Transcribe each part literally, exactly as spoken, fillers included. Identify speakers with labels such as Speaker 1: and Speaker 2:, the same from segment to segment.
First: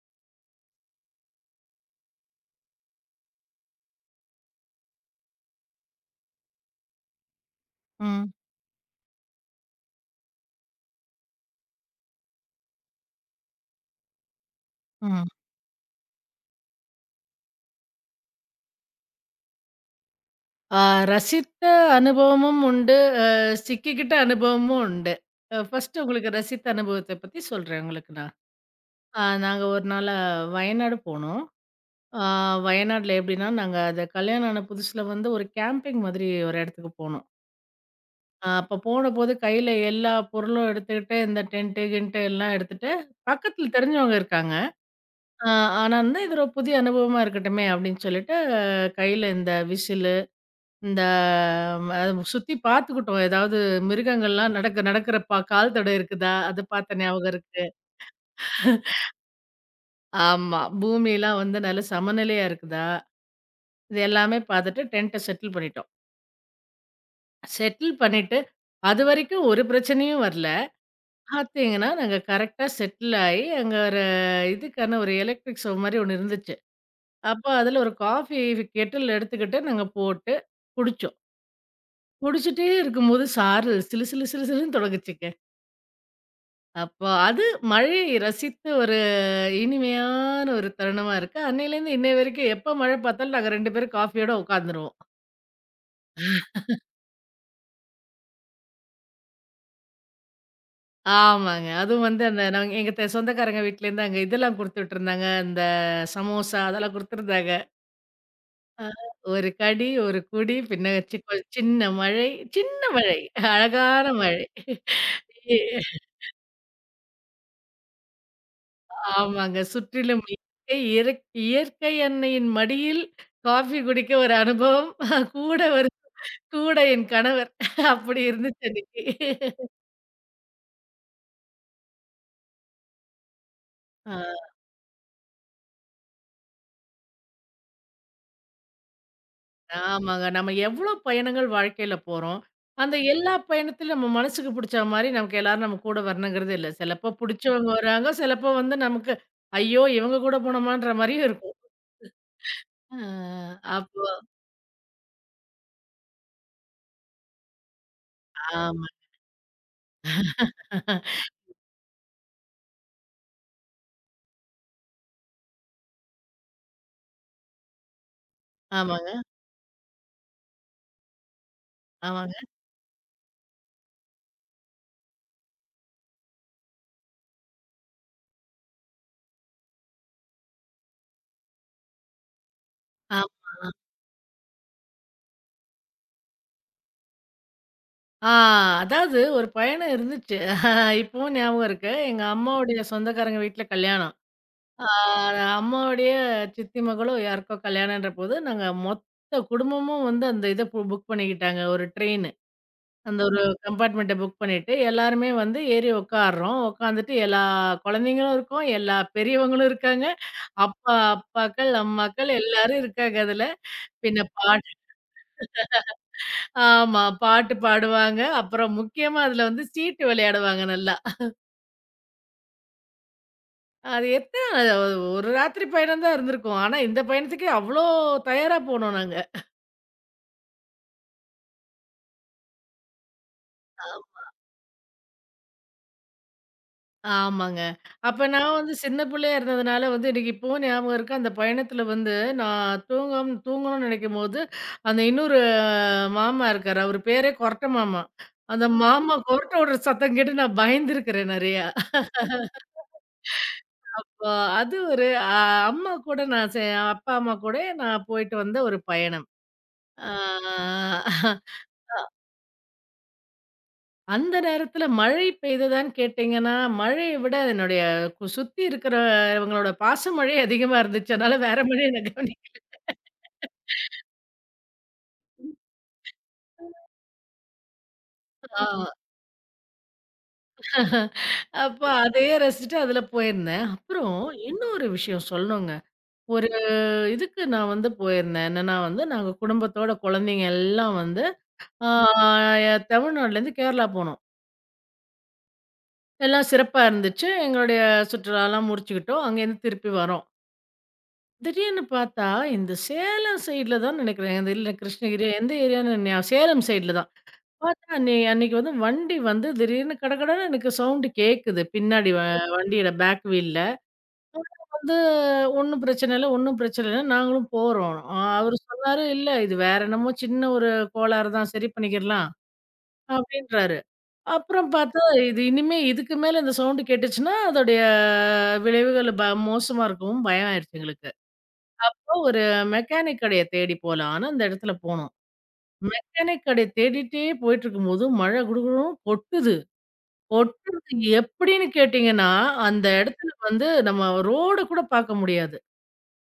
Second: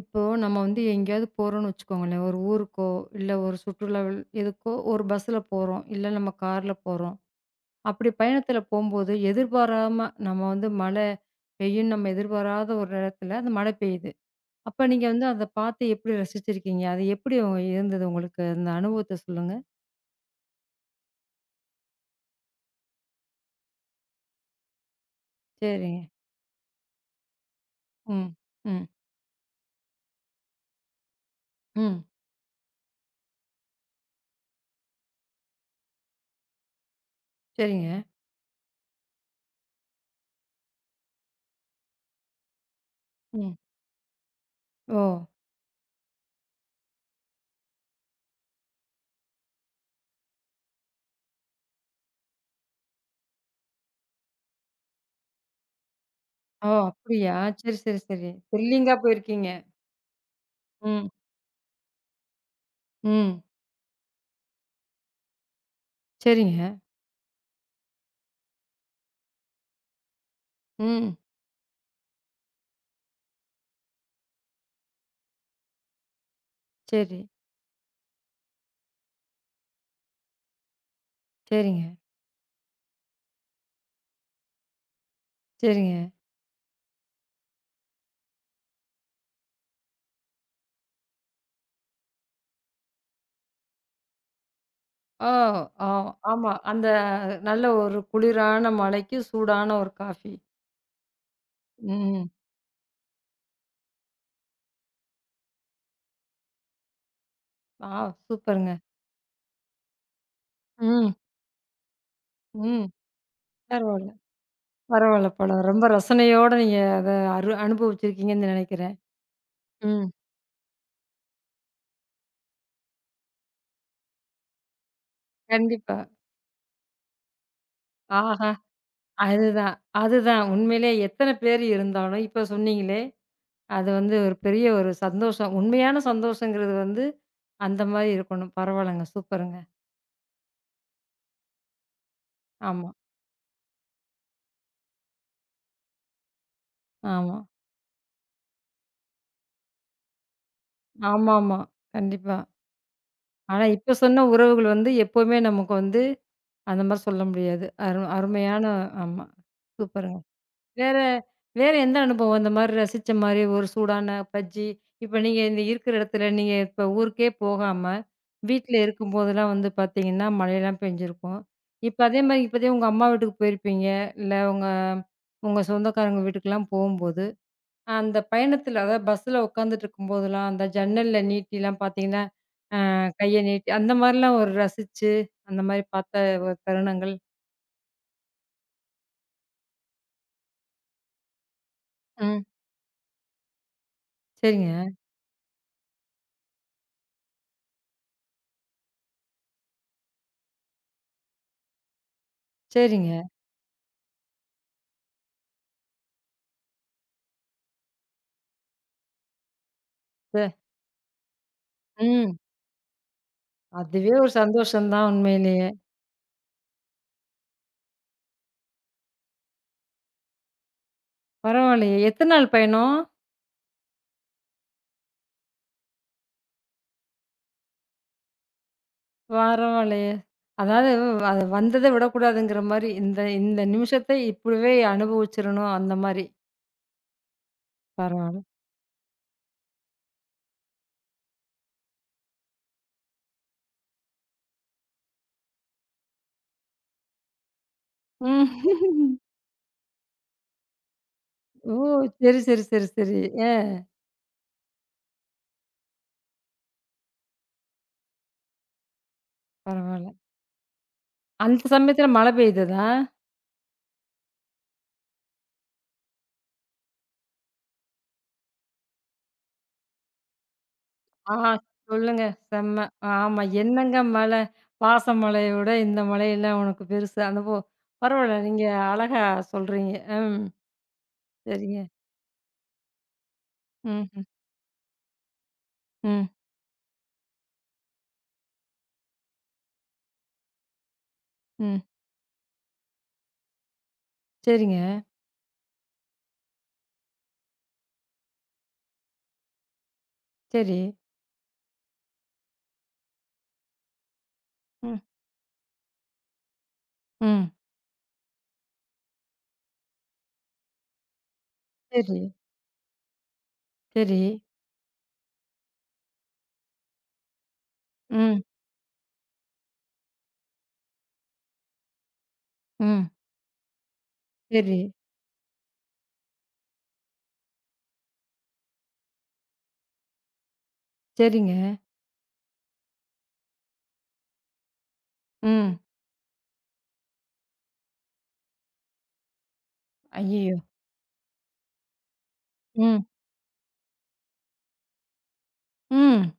Speaker 1: இப்போ நம்ம வந்து எங்கேயாவது போறோம்னு வச்சுக்கோங்களேன். ஒரு ஊருக்கோ, இல்ல ஒரு சுற்றுலா வெள்- எதுக்கோ ஒரு பஸ்ல போறோம். இல்ல நம்ம கார்ல போறோம். அப்படி
Speaker 2: ம்.
Speaker 1: பயணத்துல போம்போது எதிர்பாராம நம்ம வந்து மழை பெய்யும்னு நம்ம எதிர்பாராத ஒரு இடத்துல அந்த மழை பெய்யுது. அப்ப நீங்க வந்து
Speaker 2: ம்.
Speaker 1: அத பார்த்து எப்படி ரசிச்சிருக்கீங்க? அது எப்படி உங்க- இருந்தது உங்களுக்கு? அந்த அனுபவத்த சொல்லுங்க.
Speaker 2: ஆ ரசித்த அனுபவமும் உண்டு. அ சிக்கிக்கிட்ட அனுபவமும் உண்டு. அ
Speaker 1: சரிங்க.
Speaker 2: ஃபர்ஸ்ட்டு உங்களுக்கு ரசித்த அனுபவத்த பத்தி சொல்றேன் உங்களுக்கு
Speaker 1: ம்.
Speaker 2: நான்.
Speaker 1: ம்.
Speaker 2: அ நாங்க ஒரு நாளு வயநாடு போனோம்.
Speaker 1: ம்.
Speaker 2: ஆ வயநாடுல எப்படின்னா, நாங்க அந்த கல்யாணம் ஆன புதுசுல வந்து ஒரு கேம்பிங் மாதிரி ஒரு இடத்துக்கு போனோம்.
Speaker 1: சரிங்க.
Speaker 2: அ அப்ப போனபோது கையில எல்லா பொருளும் எடுத்துக்கிட்டு, இந்த டென்ட்டு, கின்ட்டு எல்லாம் எடுத்துட்டு,
Speaker 1: ம்.
Speaker 2: பக்கத்துல தெரிஞ்சவங்க இருக்காங்க.
Speaker 1: ஓ!
Speaker 2: அ ஆனா வந்து இது ஒரு புதிய அனுபவமா இருக்கட்டுமே அப்படின்னு சொல்லிட்டு, அஹ், கையில இந்த விசில் இந்த ம சுத்தி பார்த்துக்கிட்டோம். ஏதாவது மிருகங்கள்லாம் நடக்க நடக்கிற பா கால் தடம் இருக்குதா? அது
Speaker 1: ஓ!
Speaker 2: பார்த்த ஞாபகம்
Speaker 1: அப்படியா?
Speaker 2: இருக்கு.
Speaker 1: சரி, சரி, சரி. த்ரில்லிங்கா போயிருக்கீங்க.
Speaker 2: ஆமா.
Speaker 1: ம்.
Speaker 2: பூமிலாம் வந்து நல்ல சமநிலையா இருக்குதா?
Speaker 1: ம்.
Speaker 2: இது எல்லாமே பார்த்துட்டு டென்ட்ட செட்டில் பண்ணிட்டோம்.
Speaker 1: சரிங்க.
Speaker 2: செட்டில் பண்ணிட்டு, அதுவரைக்கும் ஒரு பிரச்சனையும் வரல.
Speaker 1: ம்.
Speaker 2: பார்த்தீங்கன்னா, நாங்க கரெக்ட்டா செட்டில் ஆயி, அங்க ஒரு இதுக்கான ஒரு எலக்ட்ரிக் ஸ்டவ் மாரி ஒண்ணு இருந்துச்சு.
Speaker 1: சரி.
Speaker 2: அப்போ அதில ஒரு காஃபி கெட்டில் எடுத்துக்கிட்டு நாங்க போட்டு குடிச்சோம்.
Speaker 1: சரிங்க.
Speaker 2: குடிச்சிட்டே இருக்கும்போது சாரல் சிலு சிலு சிலு சிலுன்னு தொடங்குச்சுங்க.
Speaker 1: சரிங்க.
Speaker 2: அப்போ அது மழையை ரசித்து ஒரு இனிமையான ஒரு தருணமா இருக்கு. அன்னையிலேருந்து இன்னைய வரைக்கும் எப்ப மழை பார்த்தாலும் நாங்க ரெண்டு பேரும் காஃபியோட உட்காந்துருவோம்.
Speaker 1: ஓ! ஆ ஆமா. அந்த நல்ல ஒரு குளிரான மழைக்கு சூடான ஒரு காஃபி.
Speaker 2: ஆமாங்க. அதுவும் வந்து
Speaker 1: ம்.
Speaker 2: அந்த நாங்க எங்க தெ சொந்தக்காரங்க வீட்லேருந்து அங்க இதெல்லாம் குடுத்துட்டுருந்தாங்க. இந்த சமோசா அதெல்லாம் குடுத்துருந்தாங்க.
Speaker 1: ஆ சூப்பருங்க.
Speaker 2: ஒரு கடி, ஒரு குடி, பின்ன
Speaker 1: ம்,
Speaker 2: சி கொ சின்ன மழை, சின்ன
Speaker 1: ம்.
Speaker 2: மழை, அழகான
Speaker 1: பரவால்ல,
Speaker 2: மழை.
Speaker 1: பரவால்ல படம். ரொம்ப ரசனையோட நீங்க அத அரு அனுபவிச்சிருக்கீங்கன்னு நெனைக்கிறேன்.
Speaker 2: ஆமாங்க.
Speaker 1: ம்.
Speaker 2: சுற்றிலும் இயற்கை, இயற் இயற்கை அன்னையின் மடியில் காஃபி குடிக்க ஒரு அனுபவம். கூட ஒரு
Speaker 1: கண்டிப்பா.
Speaker 2: கூட என் கணவர். அப்படி
Speaker 1: ஆஹா!
Speaker 2: இருந்துச்சு அன்னைக்கு.
Speaker 1: அதுதான், அதுதான். உண்மையிலே எத்தன பேர் இருந்தாலும், இப்ப சொன்னீங்களே, அது
Speaker 2: ஆ
Speaker 1: வந்து ஒரு பெரிய ஒரு சந்தோஷம். உண்மையான சந்தோஷங்கிறது வந்து அந்த மாரி இருக்கணும். பரவால்லங்க, சூப்பருங்க.
Speaker 2: ஆமாங்க. நம்ம எவ்ளோ பயணங்கள் வாழ்க்கையில போறோம்.
Speaker 1: ஆமா,
Speaker 2: அந்த எல்லா பயணத்திலும் நம்ம மனசுக்கு புடிச்சா மாரி நமக்கு எல்லாரும் நம்ம கூட வரணுங்கிறது இல்ல. சிலப்போ
Speaker 1: ஆமா.
Speaker 2: புடிச்சவங்க வராங்க, சிலப்போ வந்து நமக்கு, ஐயோ! இவங்க கூட போனோமான்ற மாரியும் இருக்கும்.
Speaker 1: ஆமாமா. கண்டிப்பா.
Speaker 2: ஆ
Speaker 1: ஆனா, இப்ப
Speaker 2: அப்போ
Speaker 1: சொன்ன உறவுகள் வந்து எப்பவுமே நமக்கு வந்து அந்த மாரி சொல்ல முடியாது. அரு அருமையான
Speaker 2: ஆமா.
Speaker 1: ஆமா. சூப்பருங்க. வேற வேற எந்த அனுபவம் இந்த மாரி ரசிச்ச மாரி ஒரு சூடான பஜ்ஜி, இப்ப நீங்க இந்த இருக்கிற இடத்துல நீங்க இப்ப ஊருக்கே போகாம, வீட்ல
Speaker 2: ஆமாங்க,
Speaker 1: இருக்கும்போதெல்லாம் வந்து பார்த்தீங்கன்னா, மழையெல்லாம் பெஞ்சிருக்கும். இப்ப அதே
Speaker 2: ஆமாங்க.
Speaker 1: மாரி இப்பதே உங்க அம்மா வீட்டுக்கு போயிருப்பீங்க, இல்ல உங்க உங்க சொந்தக்காரங்க வீட்டுக்கெல்லாம் போகும்போது, அந்த பயணத்துல அதாவது பஸ்ல உட்காந்துட்டு இருக்கும்போதெல்லாம், அந்த ஜன்னல்ல நீட்டிலாம் பார்த்தீங்கன்னா
Speaker 2: ஆ.
Speaker 1: கைய நீட்டி அந்த மாரிலாம் ஒரு ரசிச்சு, அந்த மாரி பார்த்த ஒரு தருணங்கள்.
Speaker 2: ஆ அதாவது ஒரு பயணம் இருந்துச்சு. இப்பவும் ஞாபகம் இருக்கு. எங்க
Speaker 1: ம்.
Speaker 2: அம்மாவுடைய சொந்தக்காரங்க வீட்ல கல்யாணம்.
Speaker 1: சரிங்க,
Speaker 2: ஆ அம்மாவுடைய சித்தி மகளோ யாருக்கோ கல்யாணம்ன்ற போது, நாங்க மொத்த குடும்பமும் வந்து அந்த இத பு புக் பண்ணிக்கிட்டாங்க. ஒரு ட்ரெயின்.
Speaker 1: சரிங்க.
Speaker 2: அந்த ஒரு கம்பார்ட்மெண்ட்ட புக் பண்ணிட்டு, எல்லாருமே வந்து ஏறி உட்கார்றோம். உட்காந்துட்டு எல்லா குழந்தைங்களும் இருக்கோம். எல்லா பெரியவங்களும் இருக்காங்க.
Speaker 1: ச
Speaker 2: அப்பா, அப்பாக்கள், அம்மாக்கள்
Speaker 1: ம்.
Speaker 2: எல்லாரும் இருக்காங்க அதுல.
Speaker 1: அதுவே
Speaker 2: பின்ன
Speaker 1: ஒரு
Speaker 2: பாட்
Speaker 1: சந்தோஷம் தான் உண்மையிலேயே.
Speaker 2: ஆமா. பாட்டு பாடுவாங்க. அப்புறம் முக்கியமா அதுல வந்து சீட்டு விளையாடுவாங்க நல்லா.
Speaker 1: பரவாயில்லையே! எத்தன நாள் பயணம்?
Speaker 2: அது எத்தன ஒரு ஒரு ராத்திரி பயணம் தான் இருந்திருக்கும். ஆனா, இந்த பயணத்துக்கே அவ்ளோ தயாரா போனோம் நாங்க.
Speaker 1: பரவாயில்லையே! அதாவது அது வந்தத விடக்கூடாதுங்கிற மாரி, இந்த இந்த
Speaker 2: ஆம்.
Speaker 1: நிமிஷத்த இப்படிவே அனுபவிச்சிரணும் அந்த மாரி.
Speaker 2: ஆமாங்க. அப்ப
Speaker 1: பரவால்ல.
Speaker 2: நான் வந்து சின்ன பிள்ளையா இருந்ததுனால வந்து எனக்கு இப்பவும் ஞாபகம் இருக்கு. அந்த பயணத்துல வந்து நான் தூங்கம் தூங்கணும்னு நினைக்கும்போது, அந்த இன்னொரு அஹ், மாமா இருக்காரு. அவரு பேரே கொரட்ட மாமா. அந்த மாமா
Speaker 1: ம்.
Speaker 2: கொரட்ட விடுற சத்தம் கேட்டு நான் பயந்துருக்கிறேன் நெறையா.
Speaker 1: ஓ! சரி, சரி, சரி, சரி. ஆ
Speaker 2: அ அது ஒரு அ அம்மா கூட நான் சே அப்பா, அம்மா கூட நான் போயிட்டு வந்த ஒரு பயணம்.
Speaker 1: பரவால்ல.
Speaker 2: ஆ.
Speaker 1: அந்த சமயத்துல மழை பெய்ததா?
Speaker 2: அந்த நேரத்துல மழை பெய்ததான்னு கேட்டீங்கன்னா, மழைய விட என்னுடைய கு சுத்தி இருக்கிறவங்களோட பாச மழை அதிகமா இருந்துச்சு. அதனால
Speaker 1: ஆஹா!
Speaker 2: வேற மழைய நான்
Speaker 1: சொல்லுங்க.
Speaker 2: கவனிக்கல.
Speaker 1: செம்ம. ஆமா. என்னங்க மலை? பாச மலைய விட இந்த மலையெல்லாம் உனக்கு பெருசு. அந்த போ பரவால்ல. நீங்க
Speaker 2: ஆ
Speaker 1: அழகா சொல்றீங்க. ம்.
Speaker 2: அப்ப
Speaker 1: சரிங்க.
Speaker 2: அதையே ரசிச்சுட்டு அதுல போயிருந்தேன். அப்புறம்
Speaker 1: ம்ஹ்ம்.
Speaker 2: இன்னொரு விஷயம் சொல்லணுங்க.
Speaker 1: ம்.
Speaker 2: ஒரு இதுக்கு நான் வந்து போயிருந்தேன். என்னன்னா வந்து, நாங்க குடும்பத்தோட குழந்தைங்க எல்லாம் வந்து
Speaker 1: ம். ம்.
Speaker 2: ஆ தமிழ்நாடுலேருந்து கேரளா போனோம்.
Speaker 1: சரிங்க.
Speaker 2: எல்லாம் சிறப்பா இருந்துச்சு. எங்களுடைய சுற்றுலாலாம் முடிச்சுக்கிட்டோம். அங்கேருந்து திருப்பி வரோம்.
Speaker 1: சரி.
Speaker 2: திடீர்னு பார்த்தா, இந்த சேலம் சைட்ல தான் நினைக்கிறேன். அது இல்ல
Speaker 1: ம்.
Speaker 2: கிருஷ்ணகிரி எந்த ஏரியான்னு ஞா சேலம் சைட்ல தான்.
Speaker 1: ம்.
Speaker 2: பார்த்தா அன்னை அன்னைக்கு வந்து வண்டி வந்து திடீர்னு கடகடன்னு எனக்கு சவுண்ட் கேட்குது. பின்னாடி
Speaker 1: சரி.
Speaker 2: வ வண்டியோட பேக் வீல்ல.
Speaker 1: சரி.
Speaker 2: வந்து ஒண்ணும் பிரச்சனை இல்ல, ஒண்ணும் பிரச்சனை இல்ல. நாங்களும் போறோம். அ
Speaker 1: ம்.
Speaker 2: அவரு சொன்னாரு, "இல்ல இது வேற என்னமோ சின்ன ஒரு கோளாறு தான். சரி பண்ணிக்கிறலாம்."
Speaker 1: ம்.
Speaker 2: அப்படின்றாரு. அப்புறம்
Speaker 1: சரி.
Speaker 2: பார்த்தா, இது இனிமே இதுக்கு மேல இந்த சவுண்ட் கேட்டுச்சுன்னா, அதோடைய விளைவுகள் ப மோசமா இருக்கும். பயம் ஆயிடுச்சு எங்களுக்கு.
Speaker 1: சரிங்க.
Speaker 2: ஒரு மெக்கானிக் கடைய தேடி போலாம். ஆனா, அந்த இடத்துல போனோம்.
Speaker 1: ம்.
Speaker 2: மெக்கானிக் கடைய தேடிட்டே போயிட்டுருக்கும்போது, மழை குடுகுடுன்னு கொட்டுது.
Speaker 1: ஐயய்யோ!
Speaker 2: கொட்டுறது எப்படின்னு கேட்டீங்கன்னா, அந்த
Speaker 1: ம்.
Speaker 2: இடத்துல வந்து நம்ம ரோட கூட பாக்க முடியாது.
Speaker 1: ம்.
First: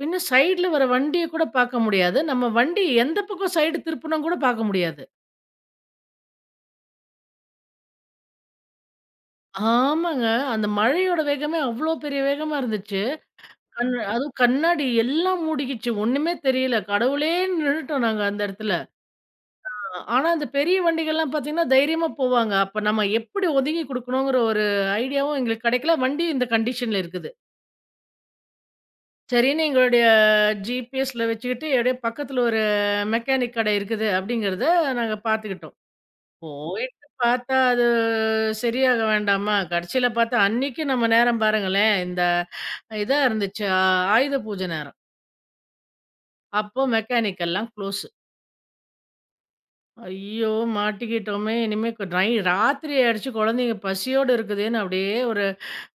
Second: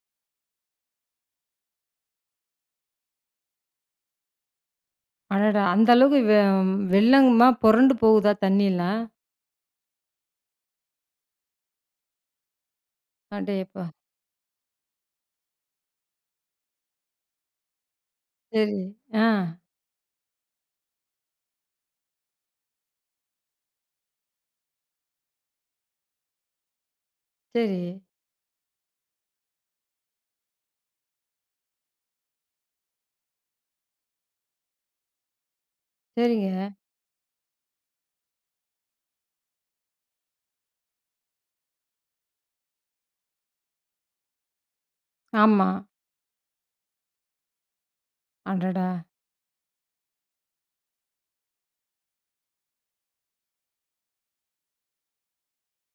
Speaker 2: பின்ன சைடுல வர வண்டிய கூட பாக்க முடியாது. நம்ம வண்டி எந்த பக்கம் சைடு திருப்புனோம் கூட பாக்க முடியாது.
Speaker 1: அடடா! அந்த அளவுக்கு வெ வெள்ளமா புரண்டு போகுதா தண்ணிலாம்?
Speaker 2: ஆமாங்க. அந்த மழையோட வேகமே அவ்ளோ பெரிய வேகமா இருந்துச்சு.
Speaker 1: அடேயப்பா!
Speaker 2: கண் அதுவும் கண்ணாடி எல்லாம் மூடிக்கிச்சு. ஒண்ணுமே தெரியல. கடவுளேன்னு நின்னுட்டோம் நாங்க அந்த இடத்துல.
Speaker 1: சரி. ஆ.
Speaker 2: அ ஆனா, அந்த பெரிய வண்டிகள்லாம் பார்த்தீங்கன்னா, தைரியமா போவாங்க. அப்ப நம்ம எப்படி ஒதுங்கி குடுக்கணுங்கிற ஒரு ஐடியாவும் எங்களுக்கு கிடைக்கல. வண்டியும் இந்த கண்டிஷன்ல இருக்குது.
Speaker 1: சரி.
Speaker 2: சரின்னு எங்களுடைய ஜிபிஎஸ்ல வச்சுக்கிட்டு, எப்டியோ பக்கத்துல ஒரு மெக்கானிக் கடை இருக்குது அப்படிங்கிறத நாங்க பார்த்துக்கிட்டோம்.
Speaker 1: சரிங்க.
Speaker 2: போயிட்டு பார்த்தா, அது சரியாக வேண்டாமா? கடைசில பார்த்தா, அன்னைக்கு நம்ம நேரம் பாருங்களேன், இந்த இதா இருந்துச்சு ஆ, ஆயுத பூஜை நேரம்.
Speaker 1: ஆமா.
Speaker 2: அப்போ மெக்கானிக் எல்லாம் க்ளோஸ்.
Speaker 1: அடடா!
Speaker 2: ஐயோ! மாட்டிக்கிட்டோமே! இனிமே கு நை ராத்திரி ஆயிடுச்சு குழந்தைங்க பசியோட இருக்குதேன்னு அப்படியே ஒரு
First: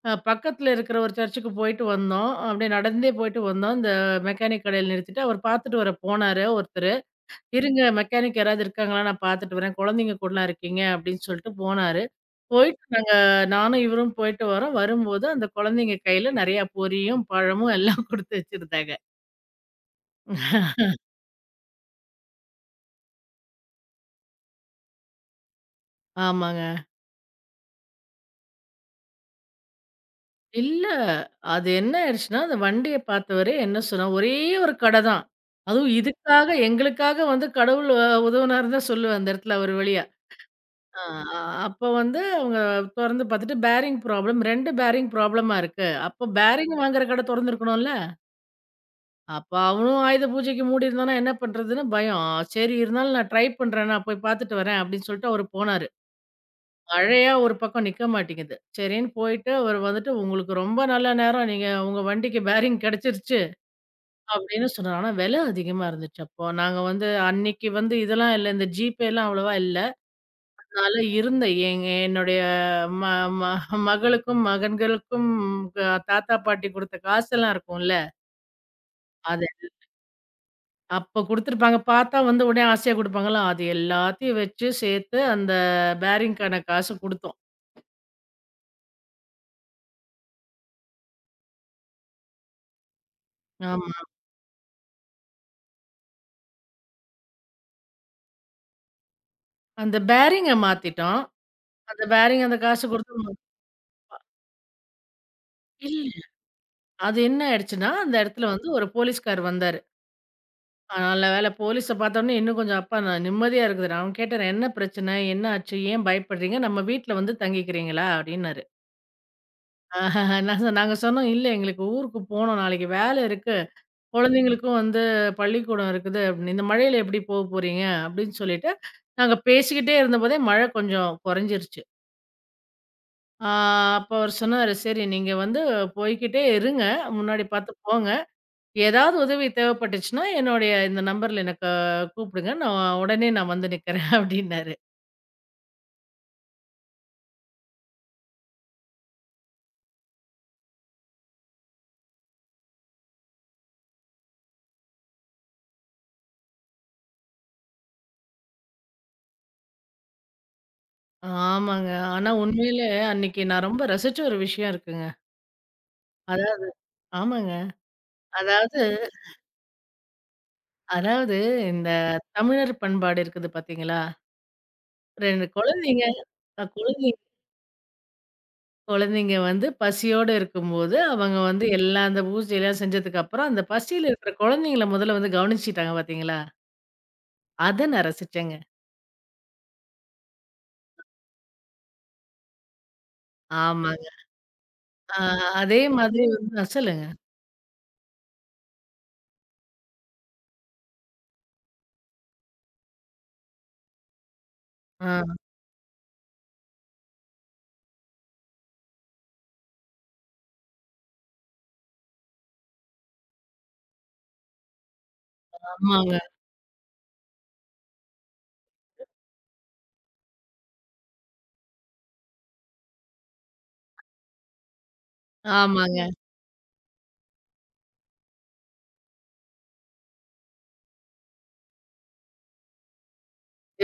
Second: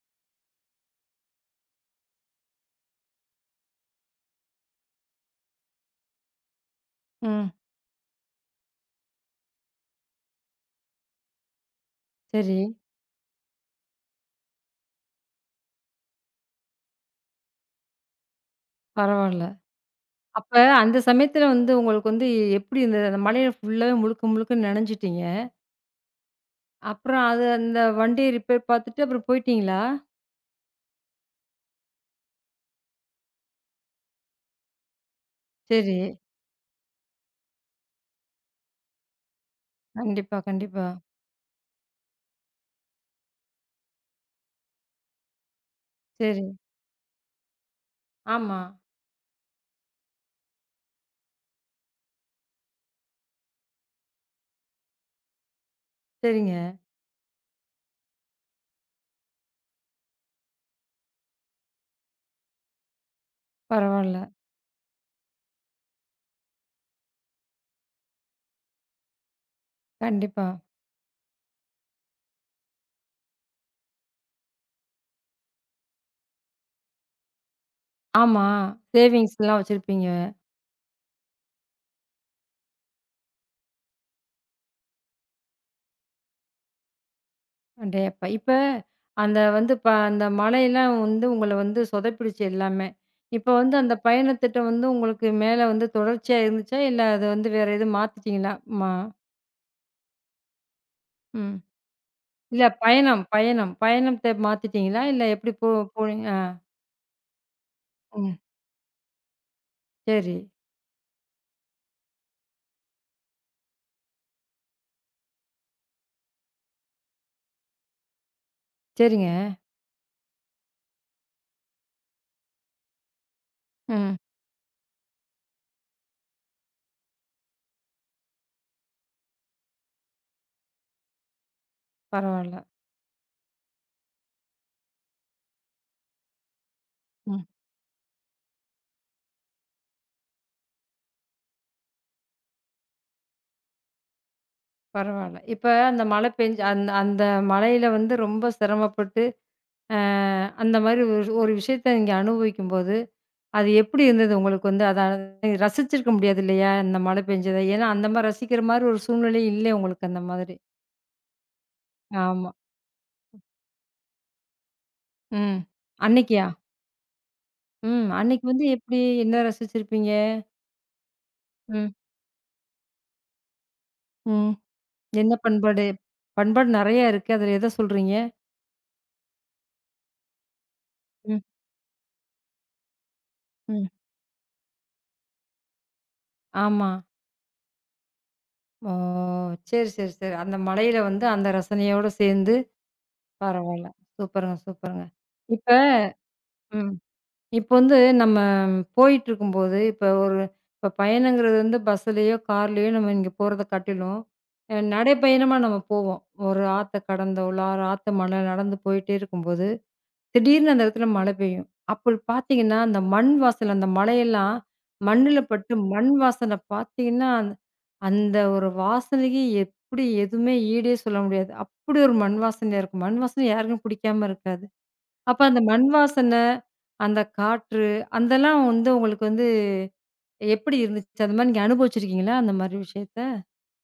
Speaker 2: அ பக்கத்துல இருக்கிற ஒரு சர்ச்சுக்கு போயிட்டு வந்தோம். அப்படியே நடந்தே போயிட்டு வந்தோம். இந்த மெக்கானிக் கடையில நிறுத்திட்டு அவர் பார்த்துட்டு வர போனாரு ஒருத்தரு.
Speaker 1: ம்.
Speaker 2: "இருங்க மெக்கானிக் யாராவது இருக்காங்களா? நான் பார்த்துட்டு வரேன். குழந்தைங்க கூடலாம் இருக்கீங்க." அப்படின்னு சொல்லிட்டு போனாரு.
Speaker 1: சரி,
Speaker 2: போயிட்டு நாங்க நானும் இவரும் போயிட்டு வரோம். வரும்போது அந்த குழந்தைங்க கையில நெறையா பொரியும், பழமும் எல்லாம் குடுத்து வச்சிருந்தாங்க.
Speaker 1: பரவால்ல. அப்ப அந்த சமயத்துல வந்து உங்களுக்கு வந்து எப்படி இருந்தது? அந்த மழையில ஃபுல்லாவே முழுக்க முழுக்க நனஞ்சுட்டீங்க.
Speaker 2: ஆமாங்க.
Speaker 1: அப்புறம் அது அந்த வண்டிய ரிப்பேர் பார்த்துட்டு அப்புறம் போயிட்டீங்களா?
Speaker 2: இல்ல. அது என்ன ஆயிடுச்சுன்னா, அந்த வண்டிய பார்த்தவரே என்ன சொன்னார், ஒரே ஒரு கட தான். அதுவும்
Speaker 1: சரி.
Speaker 2: இதுக்காக எங்களுக்காக வந்து கடவுள் அ உதவுனாருன்னு தான் சொல்லுவேன் அந்த இடத்துல அவர் வழியா.
Speaker 1: கண்டிப்பா, கண்டிப்பா.
Speaker 2: ஆ அப்ப வந்து அவங்க தொறந்து பார்த்துட்டு பேரிங் ப்ராப்ளம் ரெண்டு பேரிங் ப்ராப்ளமா இருக்கு. அப்ப
Speaker 1: சரி.
Speaker 2: பேரிங் வாங்குற கடை தொறந்திருக்கணும்ல.
Speaker 1: ஆமா.
Speaker 2: அப்ப அவனும் ஆயுத பூஜைக்கு மூடியிருந்தான்னா என்ன பண்றதுன்னு பயம். சரி இருந்தாலும் நான் ட்ரை பண்றேன். நான் போய் பார்த்துட்டு வரேன் அப்படின்னு சொல்லிட்டு அவரு போனாரு.
Speaker 1: சரிங்க.
Speaker 2: மழையா ஒரு பக்கம் நிக்க மாட்டேங்குது. சரின்னு போயிட்டு அவரு வந்துட்டு, "உங்களுக்கு ரொம்ப நல்ல நேரம். நீங்க உங்க வண்டிக்கு பேரிங் கிடைச்சிருச்சு."
Speaker 1: பரவால்ல.
Speaker 2: அப்படின்னு சொன்னாரு. ஆனா விலை அதிகமா இருந்துச்சு அப்போ. நாங்க வந்து அன்னைக்கு வந்து இதெல்லாம் இல்ல. இந்த ஜிபேலாம் அவ்வளவா இல்ல.
Speaker 1: கண்டிப்பா.
Speaker 2: அதனால இருந்த எங்க என்னுடைய ம ம மகளுக்கும், மகன்களுக்கும் அ தாத்தா, பாட்டி குடுத்த காசெல்லாம் இருக்கும்ல,
Speaker 1: ஆமா.
Speaker 2: அது.
Speaker 1: சேவிங்ஸ்லாம் வச்சிருப்பீங்க.
Speaker 2: அப்போ குடுத்துருப்பாங்க. பார்த்தா வந்து உடனே ஆசையா குடுப்பாங்கல்ல, அது எல்லாத்தையும் வச்சு சேர்த்து அந்த பேரிங்க்கான காசு குடுத்தோம்.
Speaker 1: டேப்பா இப்ப அந்த வந்து ப அந்த மழையெல்லாம் வந்து உங்கள வந்து சொதப்பிடுச்சு எல்லாமே. இப்ப வந்து
Speaker 2: ஆமா.
Speaker 1: அந்த பயணத்திட்டம் வந்து உங்களுக்கு மேல வந்து தொடர்ச்சியா இருந்துச்சா? இல்ல அத வந்து வேற எதுவும் மாத்திட்டீங்களா? மா
Speaker 2: அந்த பேரிங்க மாத்திட்டோம்.
Speaker 1: ம்.
Speaker 2: அந்த பேரிங் அந்த
Speaker 1: இல்ல
Speaker 2: காசு குடுத்து
Speaker 1: பயணம், பயணம். பயணத்த மாத்திட்டீங்களா? இல்ல எப்படி போ
Speaker 2: இல்ல.
Speaker 1: போனீங்க? ஆ.
Speaker 2: அது என்ன ஆயிடுச்சுன்னா, அந்த
Speaker 1: ம்.
Speaker 2: இடத்துல வந்து ஒரு போலீஸ்கார் வந்தாரு.
Speaker 1: சரி.
Speaker 2: அ நல்ல வேளை போலீஸ பார்த்தோனே இன்னும் கொஞ்சம் அப்பா நான் நிம்மதியா இருக்குதுடா. அவன் கேட்டாரு, "என்ன பிரச்சனை? என்ன ஆச்சு? ஏன் பயப்படுறீங்க? நம்ம வீட்ல வந்து தங்கிக்கிறீங்களா?" அப்படின்னாரு.
Speaker 1: சரிங்க.
Speaker 2: ஆஹ் நான் சொ நாங்க சொன்னோம், "இல்ல எங்களுக்கு ஊருக்கு போணும். நாளைக்கு வேலை இருக்கு.
Speaker 1: ம்.
Speaker 2: குழந்தைங்களுக்கும் வந்து பள்ளிக்கூடம் இருக்குது அப்படின்னு. இந்த மழையில எப்படி போ போறீங்க?" அப்படின்னு சொல்லிட்டு, நாங்க பேசிக்கிட்டே இருந்தபோதே மழை கொஞ்சம் குறைஞ்சிருச்சு.
Speaker 1: பரவால்ல.
Speaker 2: ஆ அப்ப அவரு சொன்னாரு, "சரி நீங்க வந்து போய்க்கிட்டே இருங்க. முன்னாடி
Speaker 1: ம்.
Speaker 2: பார்த்து போங்க." ஏதாவது உதவி தேவைப்பட்டுச்சுன்னா, என்னுடைய இந்த நம்பர்ல எனக்கு கூப்பிடுங்க. நான் உடனே நான் வந்து நிக்கிறேன் அப்டின்னாரு.
Speaker 1: பரவால்ல. இப்ப அந்த மழை பெஞ்சு அந்த அந்த மழையில வந்து ரொம்ப சிரமப்பட்டு, அ அந்த மாரி ஒரு ஒரு விஷயத்த நீங்க அனுபவிக்கும்போது, அது எப்படி இருந்தது உங்களுக்கு வந்து? அத ரசிச்சிருக்க முடியாது இல்லையா? இந்த மழை பெஞ்சத. ஏன்னா, அந்த மாரி ரசிக்கிற மாரி ஒரு சூழ்நிலை இல்ல உங்களுக்கு அந்த மாதிரி.
Speaker 2: ஆமாங்க. ஆனா
Speaker 1: ஆமா.
Speaker 2: உண்மையிலே அன்னைக்கு நான் ரொம்ப ரசிச்ச ஒரு விஷயம் இருக்குங்க.
Speaker 1: ம். அன்னைக்கியா?
Speaker 2: அதா ஆமாங்க.
Speaker 1: ம். அன்னைக்கு வந்து
Speaker 2: அதாவது
Speaker 1: எப்படி என்ன ரசிச்சிருப்பீங்க?
Speaker 2: அதாவது இந்த
Speaker 1: ம்.
Speaker 2: தமிழர் பண்பாடு இருக்குது பார்த்தீங்களா?
Speaker 1: ம். என்ன
Speaker 2: ரெண்டு
Speaker 1: பண்பாடு?
Speaker 2: குழந்தைங்க அ
Speaker 1: பண்பாடு நெறையா
Speaker 2: குழந்தைங்க
Speaker 1: இருக்கு. அதுல எத சொல்றீங்க?
Speaker 2: குழந்தைங்க வந்து பசியோட இருக்கும்போது, அவங்க
Speaker 1: ம்,
Speaker 2: வந்து எல்லாம் அந்த பூஜைலாம் செஞ்சதுக்கு அப்புறம், அந்த
Speaker 1: ம்.
Speaker 2: பசியில இருக்கிற குழந்தைங்கள முதல்ல வந்து கவனிச்சுட்டாங்க பார்த்தீங்களா?
Speaker 1: ஆமா.
Speaker 2: அத நான் ரசிச்சேங்க.
Speaker 1: ஓ! சரி, சரி, சரி. அந்த மலையில வந்து அந்த ரசனையோட சேர்ந்து பரவால்ல.
Speaker 2: ஆமாங்க.
Speaker 1: சூப்பருங்க, சூப்பருங்க.
Speaker 2: ஆ
Speaker 1: இப்ப
Speaker 2: அதே மாதிரி வந்து அ
Speaker 1: ம்.
Speaker 2: சொல்லுங்க.
Speaker 1: இப்ப வந்து நம்ம போயிட்டுருக்கும்போது, இப்ப ஒரு இப்ப பயணங்கிறது வந்து பஸ்ஸுலயோ, கார்லயோ நம்ம இங்க போறத காட்டிலும், அ
Speaker 2: ஆ.
Speaker 1: நடைப்பயணமா நம்ம போவோம். ஒரு ஆத்த கடந்தோ, இல்ல ஆறு ஆத்து மலை நடந்து போயிட்டே இருக்கும்போது திடீர்னு அந்த இடத்துல மழை பெய்யும். அப்படி பார்த்தீங்கன்னா, அந்த மண் வாசனை அந்த மழையெல்லாம் மண்ணுல பட்டு மண்
Speaker 2: ஆமாங்க,
Speaker 1: வாசனை பார்த்தீங்கன்னா, அந்த அந்த ஒரு வாசனைக்கு எப்படி எதுவுமே ஈடே சொல்ல முடியாது. அப்படி ஒரு மண் வாசனையா இருக்கும். மண் வாசனை யாருக்கும் பிடிக்காம இருக்காது. அப்ப அந்த மண்
Speaker 2: ஆமாங்க.
Speaker 1: வாசனை, அந்த காற்று அதெல்லாம் வந்து உங்களுக்கு வந்து எப்படி இருந்துச்சு? அந்த மாரி நீங்க அனுபவிச்சிருக்கீங்களா? அந்த மாரி விஷயத்த?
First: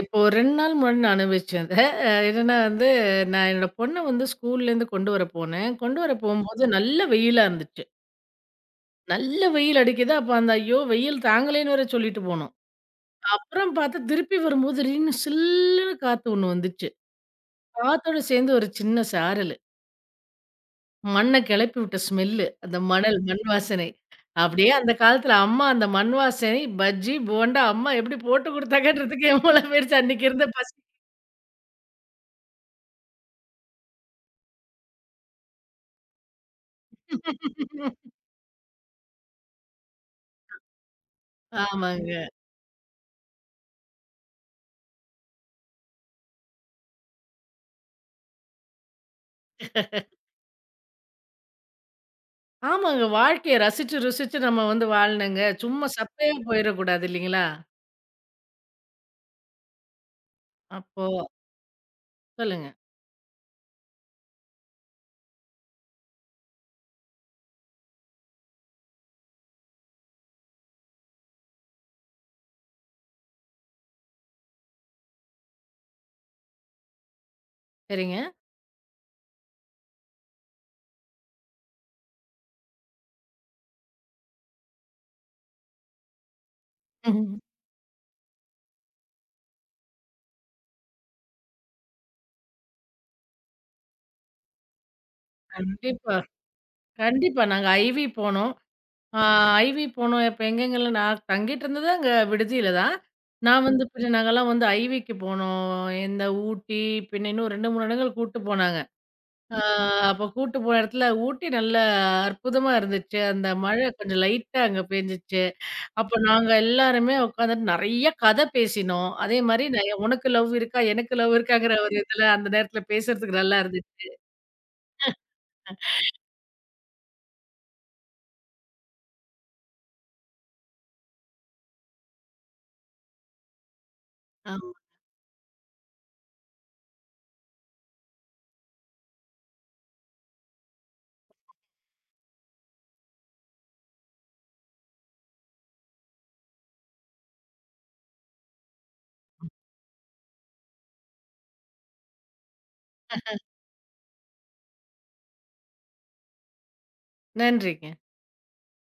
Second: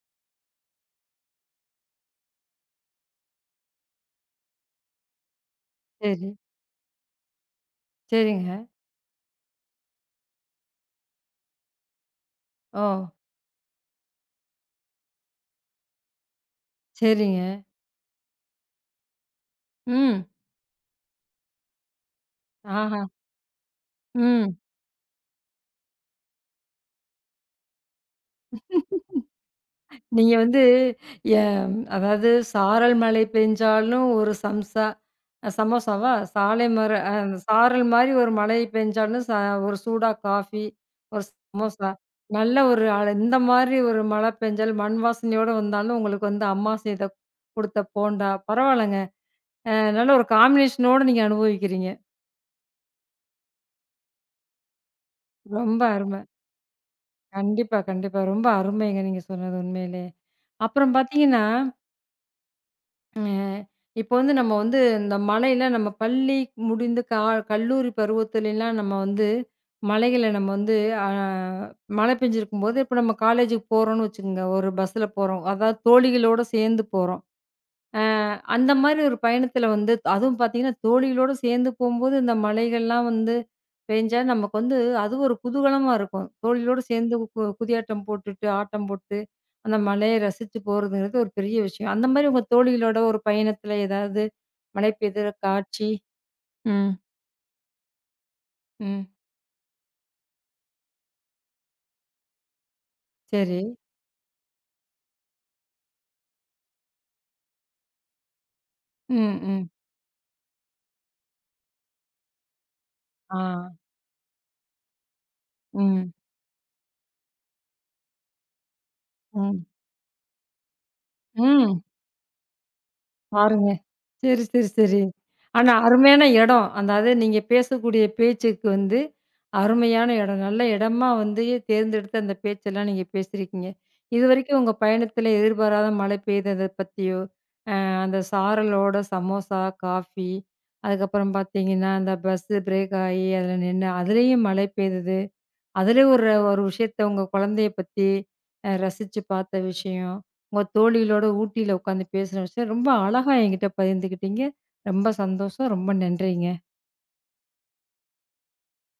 Speaker 2: இப்போ ஒரு ரெண்டு நாள் முன்னாடி நான் அனுபவிச்சேன் அத. அ என்னன்னா வந்து, நான் என்னோட பொண்ண வந்து ஸ்கூல்லேருந்து கொண்டு வர போனேன். கொண்டு வர
Speaker 1: சரி.
Speaker 2: போம்போது நல்ல வெயிலா இருந்துச்சு.
Speaker 1: சரிங்க.
Speaker 2: நல்ல வெயில் அடிக்குது. அப்ப அந்த ஐயோ! வெயில் தாங்கலேன்னு வேற சொல்லிட்டு போனோம்.
Speaker 1: ஓ!
Speaker 2: அப்புறம் பார்த்தா திருப்பி வரும்போது திடீர்னு சில்லுன்னு காத்து ஒண்ணு வந்துச்சு.
Speaker 1: சரிங்க.
Speaker 2: காத்தோட சேர்ந்து ஒரு சின்ன சாரலு.
Speaker 1: ம்.
Speaker 2: மண்ண கெளப்பி விட்ட ஸ்மெல்லு. அந்த
Speaker 1: ஆஹா.
Speaker 2: மணல், மண் வாசனை.
Speaker 1: ம்.
Speaker 2: அப்படியே அந்த காலத்துல அம்மா அந்த மண் வாசனை, பஜ்ஜி, போண்டா அம்மா எப்படி போட்டு குடுத்தாங்கன்றதுக்கு என் மூளை போயிருச்சு அன்னைக்கு
Speaker 1: நீங்க
Speaker 2: இருந்த
Speaker 1: வந்து
Speaker 2: பசி.
Speaker 1: எம் அதாவது சாரல் மழை பெஞ்சாலும் ஒரு சம்சா அ சமோசாவா? சாலை மர அ சாரல் மாரி ஒரு மழை பெஞ்சாலும் ச ஒரு சூடா காஃபி, ஒரு சமோசா,
Speaker 2: ஆமாங்க.
Speaker 1: நல்ல ஒரு அழ இந்த மாரி ஒரு மழை பெஞ்சாலும் மண் வாசனையோட வந்தாலும் உங்களுக்கு வந்து அம்மா செய்த குடுத்த போண்டா, பரவால்லங்க. அ நல்ல ஒரு காம்பினேஷனோட நீங்க அனுபவிக்கிறீங்க.
Speaker 2: ஆமாங்க. வாழ்க்கைய ரசிச்சு, ருசிச்சு நம்ம வந்து வாழணுங்க.
Speaker 1: ரொம்ப
Speaker 2: சும்மா
Speaker 1: அருமை.
Speaker 2: சப்பையா போயிறக்கூடாது இல்லைங்களா?
Speaker 1: கண்டிப்பா, கண்டிப்பா. ரொம்ப அருமைங்க நீங்க சொன்னது உண்மையிலே. அப்புறம்
Speaker 2: அப்போ
Speaker 1: பார்த்தீங்கன்னா
Speaker 2: சொல்லுங்க.
Speaker 1: அ இப்போ வந்து நம்ம வந்து இந்த மலையில நம்ம பள்ளி முடிந்து கா கல்லூரி பருவத்துலலாம் நம்ம வந்து மலைகள நம்ம வந்து அ மழை பெஞ்சிருக்கும்போது, இப்போ நம்ம காலேஜுக்கு போறோம்னு வச்சுக்கோங்க. ஒரு பஸ்ஸில போறோம். அதாவது தோழிகளோட சேர்ந்து போறோம். அ
Speaker 2: சரிங்க.
Speaker 1: அந்த மாரி ஒரு பயணத்தில வந்து அதுவும் பார்த்தீங்கன்னா, தோழிகளோடு சேர்ந்து போம்போது இந்த மலைகள்லாம் வந்து பேஞ்சா நமக்கு வந்து அது ஒரு குதூகலமா இருக்கும். தோழிகளோடு சேர்ந்து
Speaker 2: ம்.
Speaker 1: கு குதியாட்டம் போட்டுட்டு, ஆட்டம் போட்டு, அந்த மலைய ரசிச்சு போறதுங்கிறது ஒரு பெரிய விஷயம். அந்த மாரி உங்க தோழிகளோட ஒரு பயணத்தில ஏதாவது மழை பெய்தற காட்சி?
Speaker 2: கண்டிப்பா.
Speaker 1: ம்.
Speaker 2: கண்டிப்பா. நாங்க ஐவி போனோம்.
Speaker 1: ம்.
Speaker 2: ஆ ஐவி போனோம். இப்ப எங்கெங்கலாம் நான் தங்கிட்டு இருந்தது அங்க விடுதியில தான்.
Speaker 1: சரி.
Speaker 2: நான் வந்து பின்ன நாங்கலாம் வந்து ஐவிக்கு போனோம். இந்த ஊட்டி, பின்ன இன்னும் ரெண்டு, மூணு இடங்கள் கூட்டு போனாங்க.
Speaker 1: ம்,
Speaker 2: ஆ
Speaker 1: ம்.
Speaker 2: அப்ப கூட்டு போன இடத்துல ஊட்டி நல்ல அற்புதமா இருந்துச்சு.
Speaker 1: ஆ.
Speaker 2: அந்த மழை கொஞ்சம் லைட்டா அங்க பேஞ்சுச்சு.
Speaker 1: ம்,
Speaker 2: அப்ப நாங்க எல்லாருமே உட்காந்துட்டு நெறைய கதை பேசினோம். அதே
Speaker 1: ம்,
Speaker 2: மாரி ந உனக்கு லவ் இருக்கா? எனக்கு லவ் இருக்காங்கிற
Speaker 1: ம்.
Speaker 2: ஒரு இதுல அந்த நேரத்துல பேசுறதுக்கு நல்லா
Speaker 1: பாருங்க.
Speaker 2: இருந்துச்சு.
Speaker 1: சரி, சரி, சரி. ஆனா அருமையான இடம். அதாவது நீங்க பேசக்கூடிய பேச்சுக்கு வந்து அருமையான இடம். நல்ல இடமா வந்து தேர்ந்தெடுத்து அந்த பேச்செல்லாம் நீங்க பேசியிருக்கீங்க. இதுவரைக்கும்
Speaker 2: ஆமா.
Speaker 1: உங்க பயணத்தில எதிர்பாராத மழை பெய்தத பத்தியோ, அ அந்த சாரலோட சமோசா, காஃபி, அதுக்கப்புறம் பார்த்தீங்கன்னா, அந்த பஸ்ஸு பிரேக் ஆகி அதில நின்னு அதுலயும் மழை பெய்தது. அதிலே ஒரு ஒரு விஷயத்த உங்க குழந்தைய பத்தி அ ரசிச்சு பார்த்த விஷயம், உங்க தோழிகளோட ஊட்டியில உட்காந்து பேசின விஷயம், ரொம்ப அழகா என்கிட்ட பகிர்ந்துக்கிட்டீங்க. ரொம்ப சந்தோஷம். ரொம்ப நன்றிங்க.
Speaker 2: நன்றிங்க.